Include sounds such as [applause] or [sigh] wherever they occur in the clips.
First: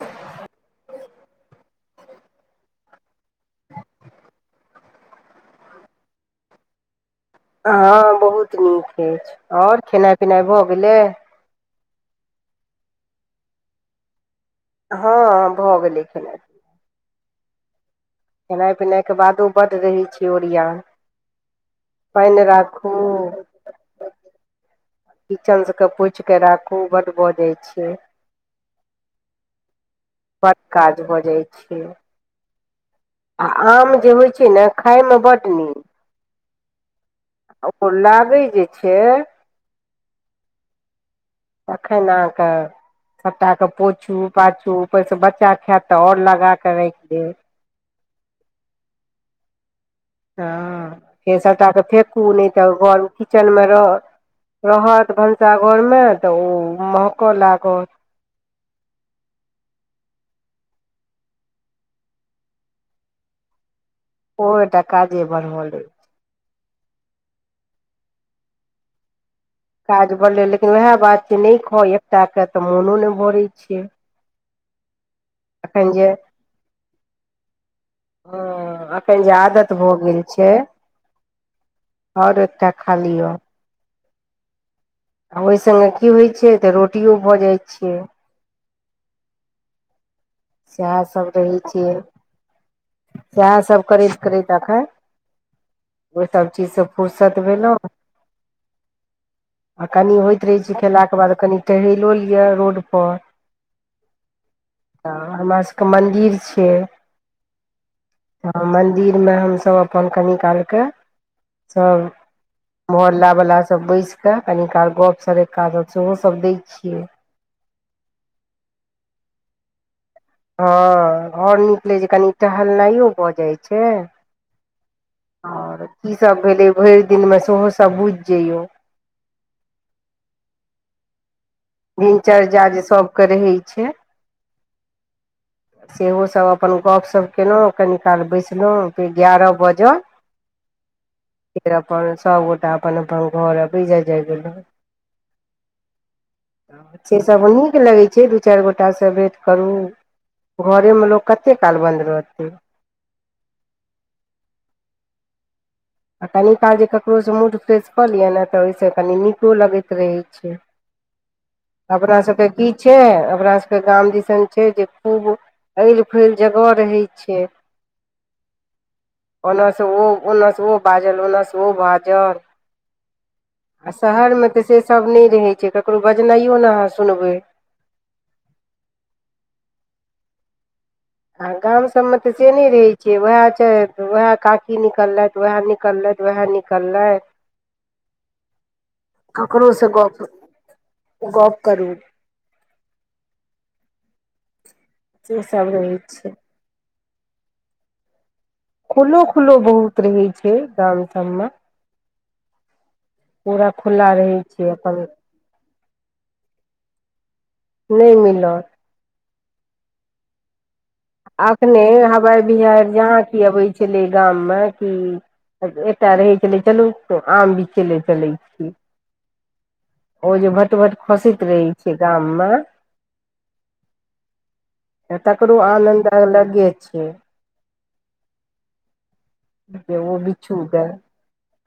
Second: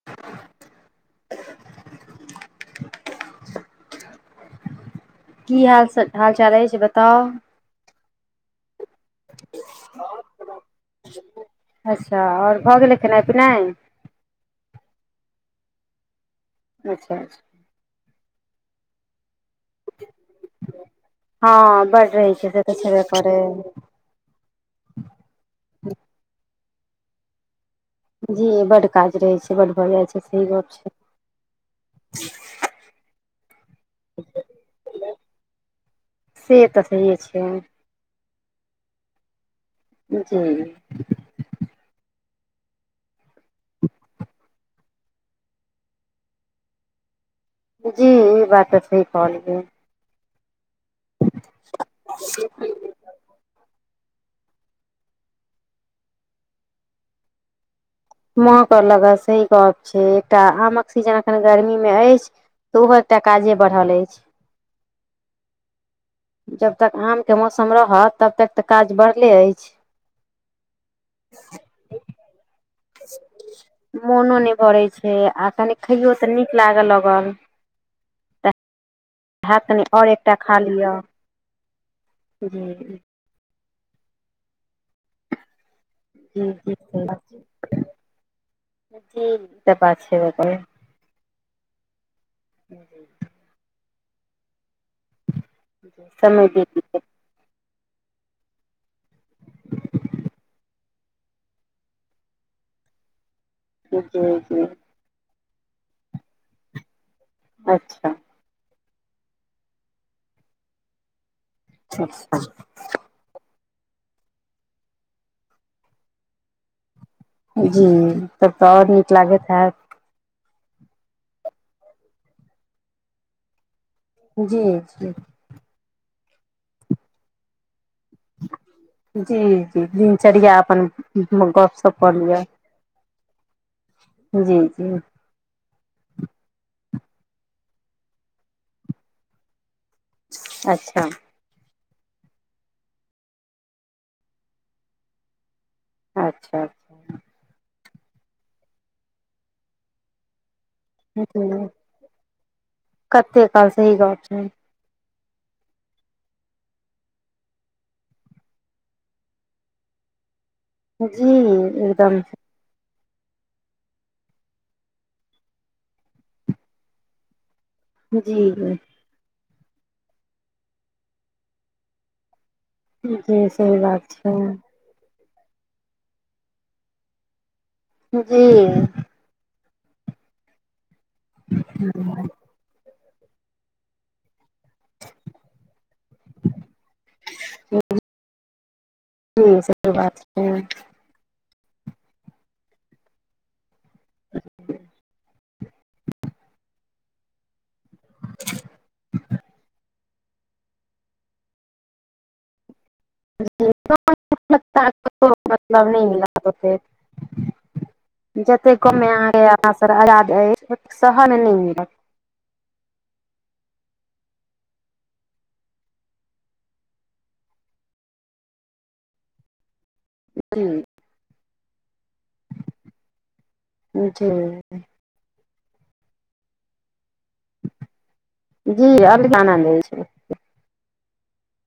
[inaudible] की हाल हाल चाल अछि बताउ हँ बहुत नीक अछि आओर खेनाइ पिनाइ भऽ गेलै अच्छा आओर भऽ गेलै खेनाइ पिनाइ हँ भऽ गेलै खेनाइ अच्छा अच्छा खेनाइ पिनाइ के बादो बड्ड रहै छै ओरियान हँ बड्ड रहै पानि छै से तऽ राखू छेबे करै किचन सब के पोछि के राखू बड्ड बजै छियै जी बड्ड काज रहै छै बड्ड भऽ जाइ छै सही बड्ड गप काज भऽ जाइ छै आ आम जे होइ छै ने खाायमे बड्ड नीक से तऽ सहिए छै आ ओ लागै जे छै जी तखैन अहाँ के सबटाके पोछू पाछू ओहि से बच्चा खायत तऽ आओर लगाके राखि देत जी ई बात तऽ सही कहलियै हँ फेर सभटाके फेकू नहि तऽ घर किचेनमे रह रहत भनसाघरमे तऽ ओ महकऽ लागत महकऽ लगत सही गप छै एकटा आमक सीजन अखन गर्मी मे अछि तऽ ओहो एकटा काजे बढ़ल अछि ओटा काजे बढ़ल रहे जब तक आम के मौसम रहत तब तक तऽ काज बढ़ले अछि काज बढ़लै लेकिन वएह बात छै नहि खा एकटा के तऽ मोनो नहि भरै छै मोनो नहि भरै छै आ कनी एखन जे खइयो तऽ नीक लागऽ लगल हँ एखन जे हैत आदत कनि भऽ आओर गेल एकटा छै खा लिअ आओर एतटा जी खा जी लिअ आ ओहि सङ्गे की होइत छै तऽ जी सही रोटियो बात भऽ छै जाइत छियै जी ई तऽ बात छै सएहसभ रहै छियै सएहसभ करैत करैत एखैन ओ समय सभ चीजसँ बीत फुर्सत भेलहु आ कनि होइत रहै छै खेलाके बाद कनि टहैेलो लिअ रोडपर जी जी तऽ हमरा सबके मन्दिर छियै अच्छा हँ मन्दिरमे हमसभ अपन कनी कालके सब मोहल्ला वला सब बैसि के कनीकाल गप सरक्का सब सेहो सब दै छियै जी तब तऽ आओर नीक लागैत हैत हँ घर निकलैत छै कनि टहलनाइयो भऽ जाइत छै जी जी आओर कीसभ भेलै भरि दिनमे सेहोसभ बुझि जइयौ जी जी दिनचर्या अपन गप दिनचर्या जे सभके रहै छै। जी जी सेहोसभ अपन गपशप केलहुँ कनी काल बैसलौं फेर एगारह बजल अच्छा [unintelligible] फेर अपन सबगोटा अपन अपन घर अबै जाय जाय गेलौं अच्छा से सभ नीक लगै छै दू चारि गोटासँ भेँट करू घरेमे लोक कते जी काल बन्द रहतै कते काल सही बात छै आ कनि काल जे ककरोसँ मूड फ्रेश कऽ लिय ने तऽ ओहिसँ कनी नीको लगैत रहैत छै जी एकदम अपना सभके की छै अपना सभके गाम दिसन छै जे खूब अइल फैल जगह रहै छै जी जी ओन्नसँ ओ ओन्नसँ ओ बाजल ओन्नसँ ओ बाजल जी सही आ बात छै शहरमे तऽ सेसभ नहि रहैत छै ककरो बजनाइयो ने अहाँ सुनबै जी आ गाम सबमे तऽ से नहि रहैत छैै उएह छै उएह काकी ई निकलथि उएह निकलथि उएह निकलथि जी ककरोस सही बात गप छै गप करू ह से सब रहै छै [inaudible] खुलो खुलो बहुत रहै छै गाम सब मे पूरा खुला रहै छै अपन ताको मतलब न [unintelligible] हि मिलत ओतेक नहि मिलत जतेक कमे आ [unintelligible] अखने हवाइ बिहैड़ जहाँ की अबै छलै गाममे कि एकटा रहै छलै चलू तऽ आम बीछै ले चलै छी ओ जे भटभट जी खसैत रहै छै गाममे जे तकरो आनन्द अऽलगे छै जी अभी त [unintelligible] आनन्दै छै चूग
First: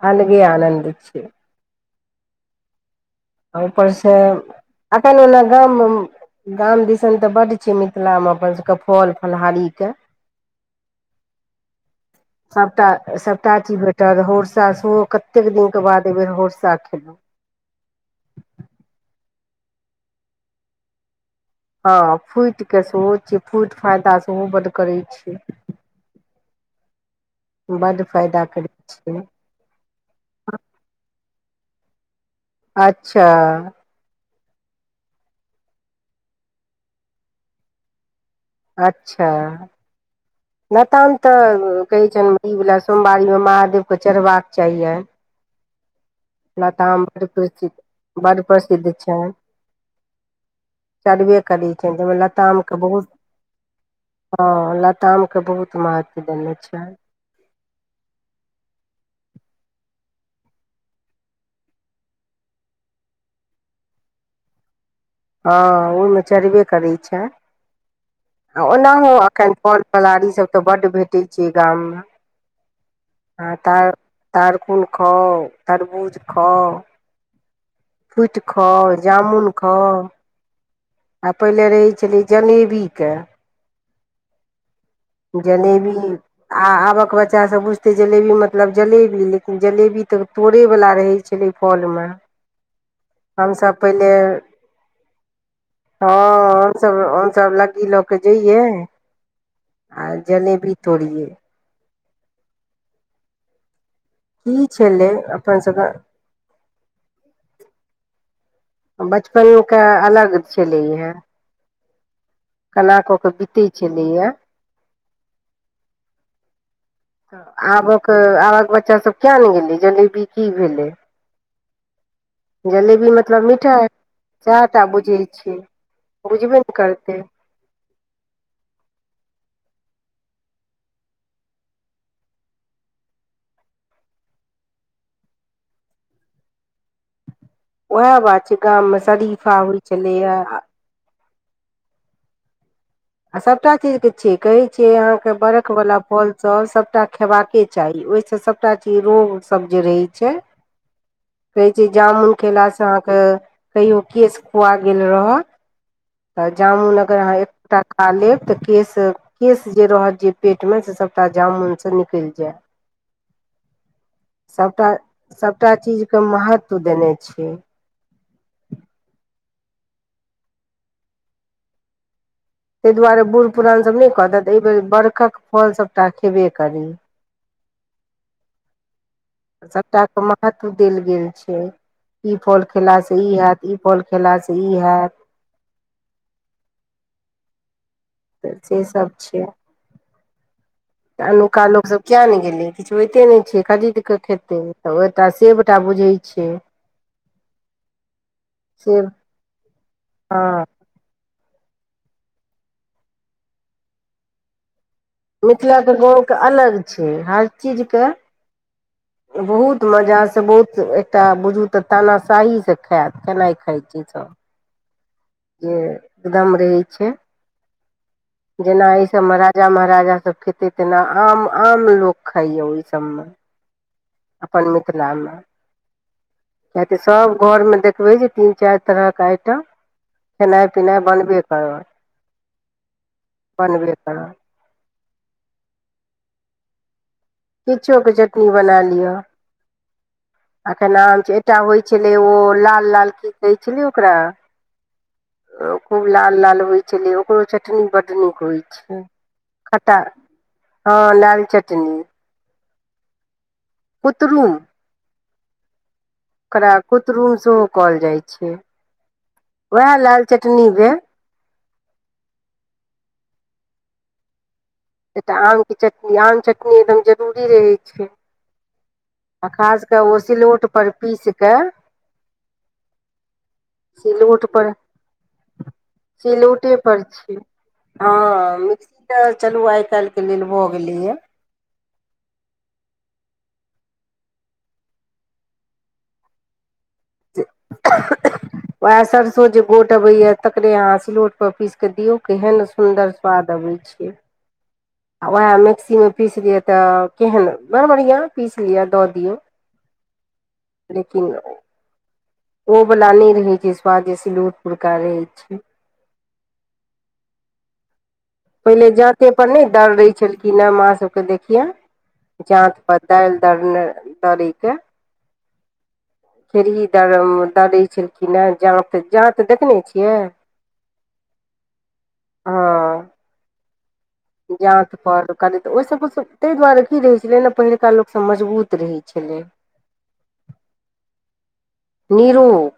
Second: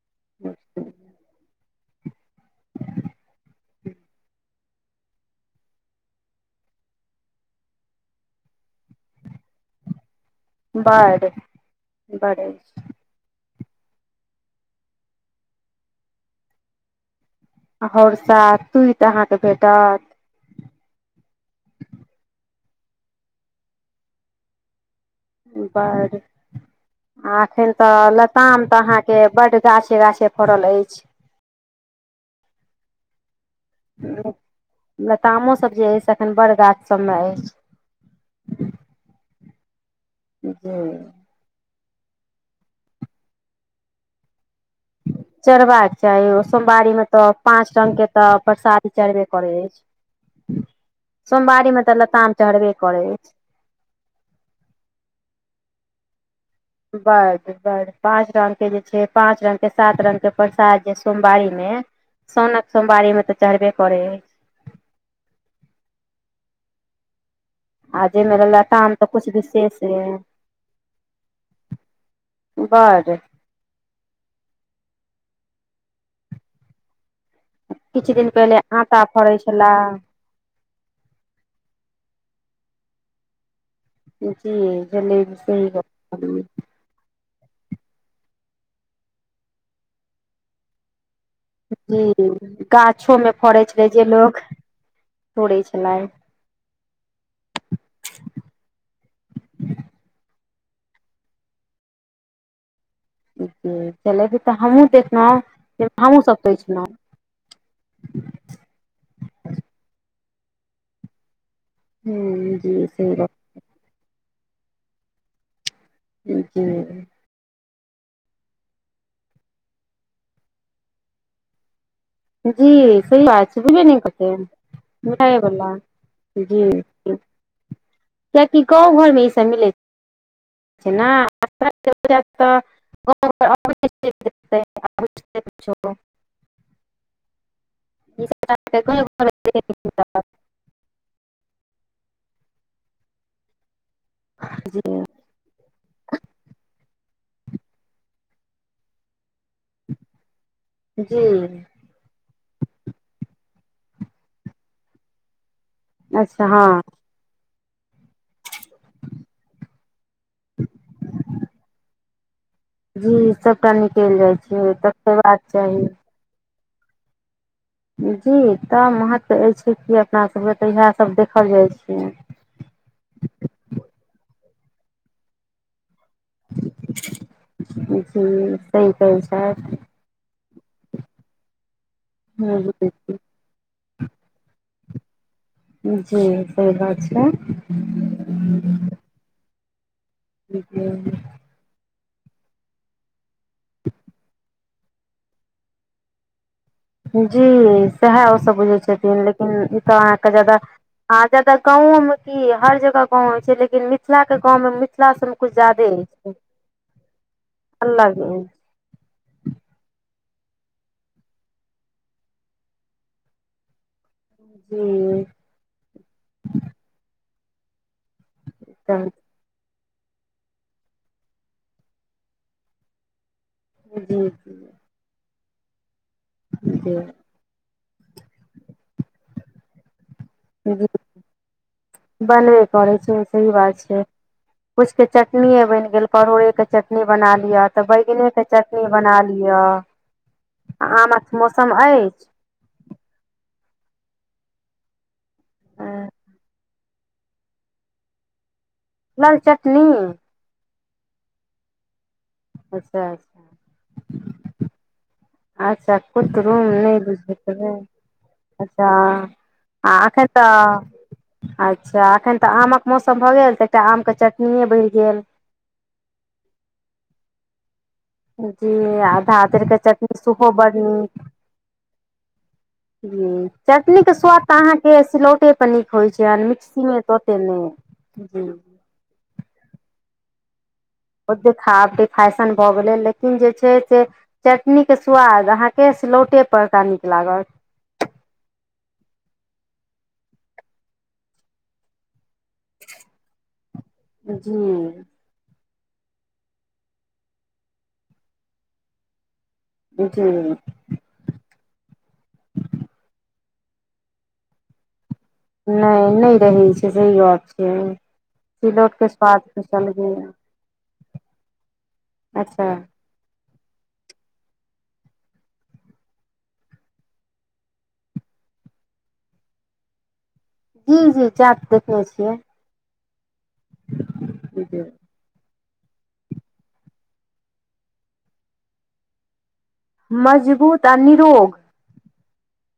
अलगे आनन्द छै ह ऊपर से एखन ओना गाम मे गाम दिसन तऽ बड्ड छै मिथिलामे अपनसभके फल फलहरीके बड बड सबटा सबटाची भेट एकटा होरसा सेहो कतेक दिनके बाद एहिबेर होरसा खेलहुँ होरसा तूति अहाँके भेटत हँ फूटि के सेहो छैय फूटि फायदा सेहो बड करैत छै बड आ एखन तऽ बड फायदा लताम करै तऽ छै अहाँके बड गाछे गाछे फड़ल अछि अच्छा लतामोसभ जे अछि से एखन बड़ गाछसभमे अछि अच्छ जी लताम तऽ कहै छनि ई वला सोमवारीमे महादेवके चढ़बाक चाहियनि चढ़बाक चाही सोमवारी मे लताम बड तऽ पाँच प्रसिद्ध रंग के तऽ बड प्रसाद प्रसिद्ध चढ़बे छनि करै अछि चढ़बे सोमवारी करै मे तऽ छनि ताहिमे लताम चढ़बे करैत अछि ह लताम के बहुत महत्व देने छै बड बड पाँच रंग के जे छै पाँच रंग के सात रंग के प्रसाद जे सोमवारी मे साउनक सोमवारीमे तऽ चढ़बे करै हइ हँ ओहिमे चरबे करै छैन अ जेेनेरल आ ओनाहो अखन फल फलहरी सब तऽ बड्ड भेटै छै गाम मे बड हँ तार तारकुन खाउ तरबूज खाउ किछु दिन फूटि पहिले खाउ आटा फड़ै जामुन छला खाउ आ पहिले रहै छलै जलेबी के बुझलियै जलबी जलेबी आ आबक बच्चा सब बूझि ते जलेबी मतलब जलेबी लेकिन जलेबी तऽ तोड़े वला रहै छलै जी फलमे काछोमे फड़ै हमसभ छै जे पहिले लोक तोड़ै छलाह हम सब लगी लऽ के जइये आ जलेबी तोड़िये चे तऽ त लड्डू त की अहुॅं छलै अपन देखलहु सभके अहुँ सब पुछलहुँ बचपन मे का अलग छलै हे हूँ जी कला सही क के पित्ती चलिया देख [inaudible] आबक आबक बच्चा सब कियेनै गेलै जलेबी की भेलै जी जलेबी मतलब मिठाइ सही [unintelligible] कतै सएह टा बुझै छै मिठाइवला बुझबे जी ने करतै तकि काॅंव घरमे ई सब मिले जा [inaudible] [unintelligible] उएह बात छै गाम मे शरीफा होइ छलैए आ सभटा चीज के छियै कहै छियै अहाॅं के बरख वला फलसब सबटा खेबाके चाही ओहिसँ सबटा चीज रोगसब जे रहै छै जी जे जामुन खेलासे अहाँके कहियो केश खुआ गेल रहत अच्छा तऽ हँ जामुन अगर अहाँ एकटा खा लेब तऽ केश केश जे रहत जे पेटमे से सभटा जामुन सँ निकलि जायत जी सबटा निकलि जाइ छै तखैन खेबाक चाही कियो महत्व देने छै जी तऽ महत्व अयछै कि अपनासबके तऽ इएहसब देखल जाइ छै ताहि दुआरे बूढ़ पुरान सब नहि कहतेत एहि बेर बर्खक फलसभ राखबे करी ह सही कहै छै [inaudible] सबटा के महत्व देल गेल छै ई फल छथि खेला से ई हत ई फल खेलासँ ई हयत जी सही बात छेले तऽ से सब छै ह [unintelligible] तऽ अनुक्का लोकसब किया नहि गेलै किछु होइते नहि छै खरीद कऽ खेतै तऽ एकटा सेबटा बुझहै छै [unintelligible] जी सएह ओसभ बुझै सेब छथिन लेकिन ई तऽ अहाँके हँ जादा आ जदा गाँंव मे की हर जगह गाँंव होइ छै लेकिन मिथिला के गाँंव मे मिथिल सब मे कुछ जादे मिथिलाके होय गाँवके छै अलग छै हर चीजके अलग होय छै बहुत मजासँ बहुत एकटा बुझू तऽ तानाशाहीसँ से खायत खेनाइ खाइत छै सब हू जे एकदम रहै छै जेना तऽ एहि सबमे राखी जे महाराजा सब खेतेय तेना आम आम लोक खाइये लोक ओहि सबमे ह ज [unintelligible] अपन मिथिलामे कते जी सब घर में देखबे जे तीन चार तरह के आइटम खेनाइ जी पिनाइ बनबे करत बने परै छै ओ सही बात बनबे छै करत कुछ के चटनीे बन गेल परोड़े के चटनी बना लिया ते बैगने के चटनी बना लिये किया अखेन एकटा होइ छलै अछि ओ लाल लाल की कहै छलै ओकरा खूब लाल लाल होइ छलै ओकरो चटनी बड्ड नीक होइ छै लाल चटनी खट्टा हँ लाल चटनी अच्छा पूतरूप अच्छा कूत रूम नहि कुतरुम बुझैत सेहो रहै कहल जाइ छै अच्छा वएह आ लाल अखेन तऽ चटनी भेल अच्छा अखन तऽ आमक मौसम भऽ गेल तऽ एकटा आम के चटनीे बनेतिये एकटा आमके चटनी आम चटनी एकदम जरूरी रहै छै हुँ आब खास कऽ ओ सिलौटपर पीस कऽ जी चटनीके स्वाद सिलौट तऽ पर अहाँके सिलौटे पर नीक होइत छै आन सिलौटे मिक्सीमे पर तऽ छै ओते नहि जी हँ मिक्सीम चलू आइ काल्हि के लेल भऽ गेली हे ओ [unintelligible] देखब फैशन भऽ गेलै लेकिन जे छै से चटनीके स्वाद अहाँके सिलौटे पर का नीक लागत वएह सरसो जे गोट अबे या तकरे अहाँ सिलौट पर पीस के दियऔ केहन सुन्दर स्वाद अबै छै जी आ उएह मिक्सीमे पीसि लिअ तऽ केहन बड़ बढ़िआँ पीसि लिअ दऽ दियौ जी लेकिन ओ वाला नहि रहे जे स्वादस सीलूट परका रहे छै नहि नहि रहै छै सही बात छैये पहिले जाते पर नहि दररे छलखिन ह हमह सबके देखिये अच्छा जात पर दाल दरने दड़ी के खेरही द दरै छलखिन हे जात जात देखने छियै हुँ हुँ जात देखने छियै हँ जात पर ओहि सब ताहि दुआरे की रहै छलै ने पहिलुका लोकसभ मजबूत रहै छलै मजबूत आ निरोग निरोग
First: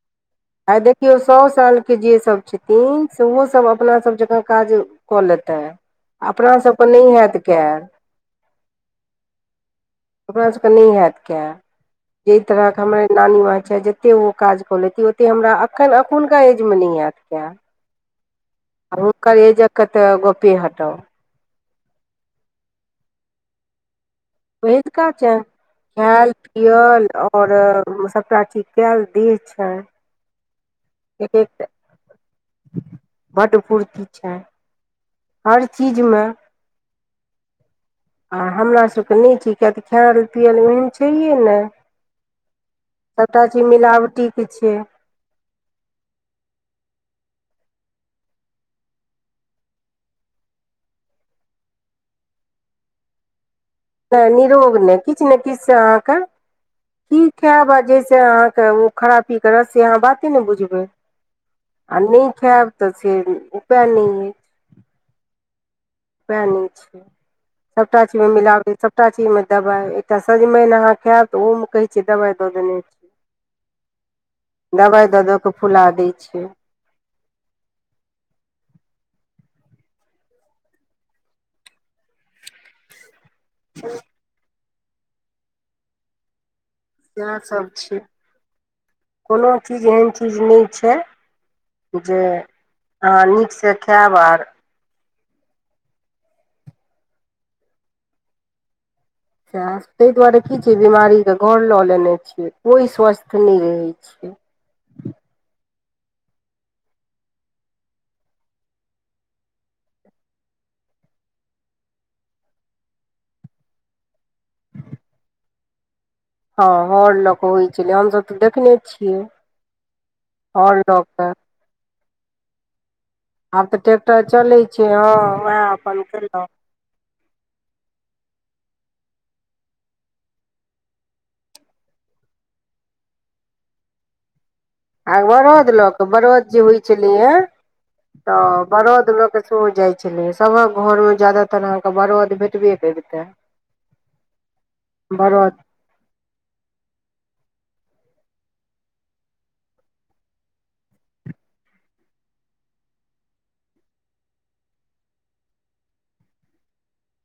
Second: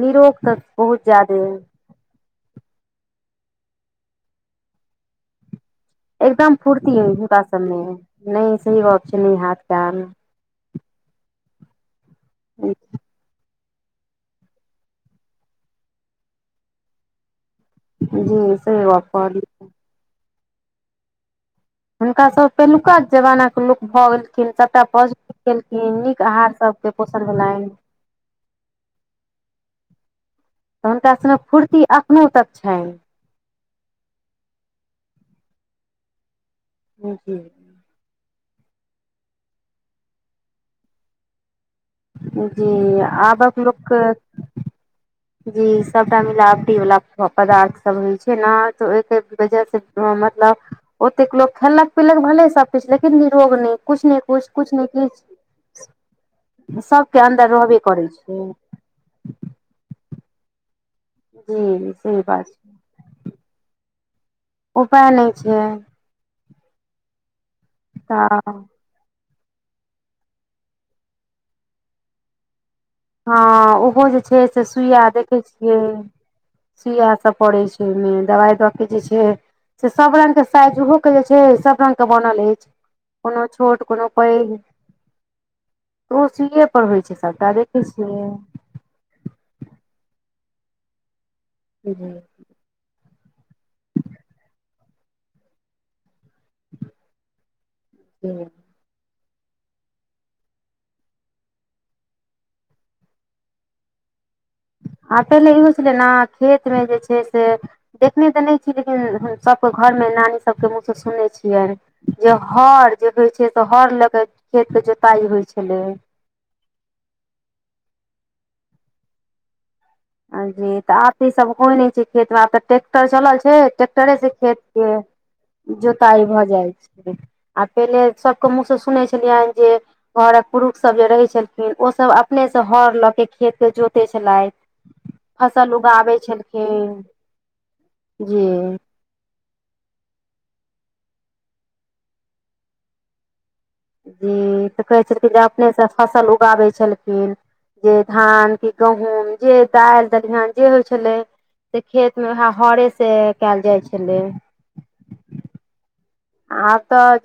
निरोग तऽ बहुत ज्यादे के जे सब छथिन सेहो सब अपना सब जकाँ काज कऽ लेते एकदम फूर्ती हुनका सबमे नहि सही बात छै न हाथ प आन ओरा सबके नहि होत काय जे तरह के हमरा जते ओ काज क लेती ओते हमरा एखन अखुनका एज मे नहि हयत काय जी सही गप हुनकर ऐज कहलियै तऽ गोपे हटबू हुनका सब पहिलुका जमाना के लोक भऽ गेले सभटा पहिलका पौज छै केलखिन नीक खायल आहार सब के पियल पोषण आओर वाला सभटा की [unintelligible] कयल दै छै तऽ हुनका सग फुर्ती अखनो तक छनि बड फूर्ति छै हर चीजमे हँ जी आ हमरासभके नहि छै किय तऽ खायल पियल ओहन छैहे ने जी आबक लोकके की छियै जी सभटा मिलावटी वाला पदार्थसभ होइ छै ने तऽ ओहिके वजह से मतलब ओतेक लोको खेलक पीलक भले सब किछु लेकिन निरोग नहि किछु ने नहि किछु किछु नरोग ने नहि किछ नहि किछु किछ अहाँके सबके की अन्दर खैब रहबे करै जैसे छै अहाँके ओ खरापी करत से अहाँ बाते ने बुझबै जी आ सही नहि बात छै खायब तऽ छै उपाय नहिये उपाय नहि छै उपय न छै सबटा चीज तऽ मिलाबट सब सबटा चीज मे दवा एकटा सजमनि अहाँ खायब तऽ ओहो मे कहे छियै दवाई दऽ देने छै हँ ओहो जे छै से सुइया दबाइ दऽ दऽ देखै कऽ छियै फुला दै छै सुइया सभ पड़ैत छै ओहिमे दबाइ दऽ क जे छै से सब रंग के साइज ओहो के जे छै सब रंग के बनल अछि कोनो छोट कोनो पैघ ओहो सुए इएहसभ छै कोनो चीज एहन चीज नहि छै जी जे अहाँ नीकसँ खायब आ ह [unintelligible] सह ताहि दुआरे की छिये बिमारीके घर लऽ लेने छियै कोइ स्वस्थ नहि रहै छियै आ पहिले इहो छलै ने खेतमे जे छै से देखने तऽ नहि छीयै लेकिन सभके घरमे नानी सबके मुँहसँ सुननै छियै जे हर जे होइ छै से हर लऽ क खेत के जोताई होइ छलै हँ हर लऽ कऽ होइत छलै हमसभ तऽ देखने छियै जी हर तऽ लऽ आबती कऽ सब होई नहि छै खेत मे आ त ट्रेक्टर चलल छै छै आब तऽ ट्रैेक्टरे ट्रैक्टर से खेत चलै के छै हँ उएह अपन जोताइ केलक भऽ जाइ छै आ पहिले सबके मुँह से सुनने छलियनि जे घरक पुरुष सब जे रहै छलखिन ओसभ अपने से हर लऽ के खेत कऽ जोते छलथि आ बरद फसल लऽ के उगाबै बरद जे होइ छलखिन छलै हे तऽ जी बरद लऽ कऽ सेहो जाइ छलै सभक घरमे ज्यदातर अहाँके बरद भेटबे करितै जी तऽ कहै छलखिन जे बरद अपनेसँ फसल उगाबै छलखिन जे धान कि गहूँम जे दालि दलिहन जे होइ छलै से खेत मऽ वएह हरे से कयल जाइ छलै [unintelligible] आब तऽ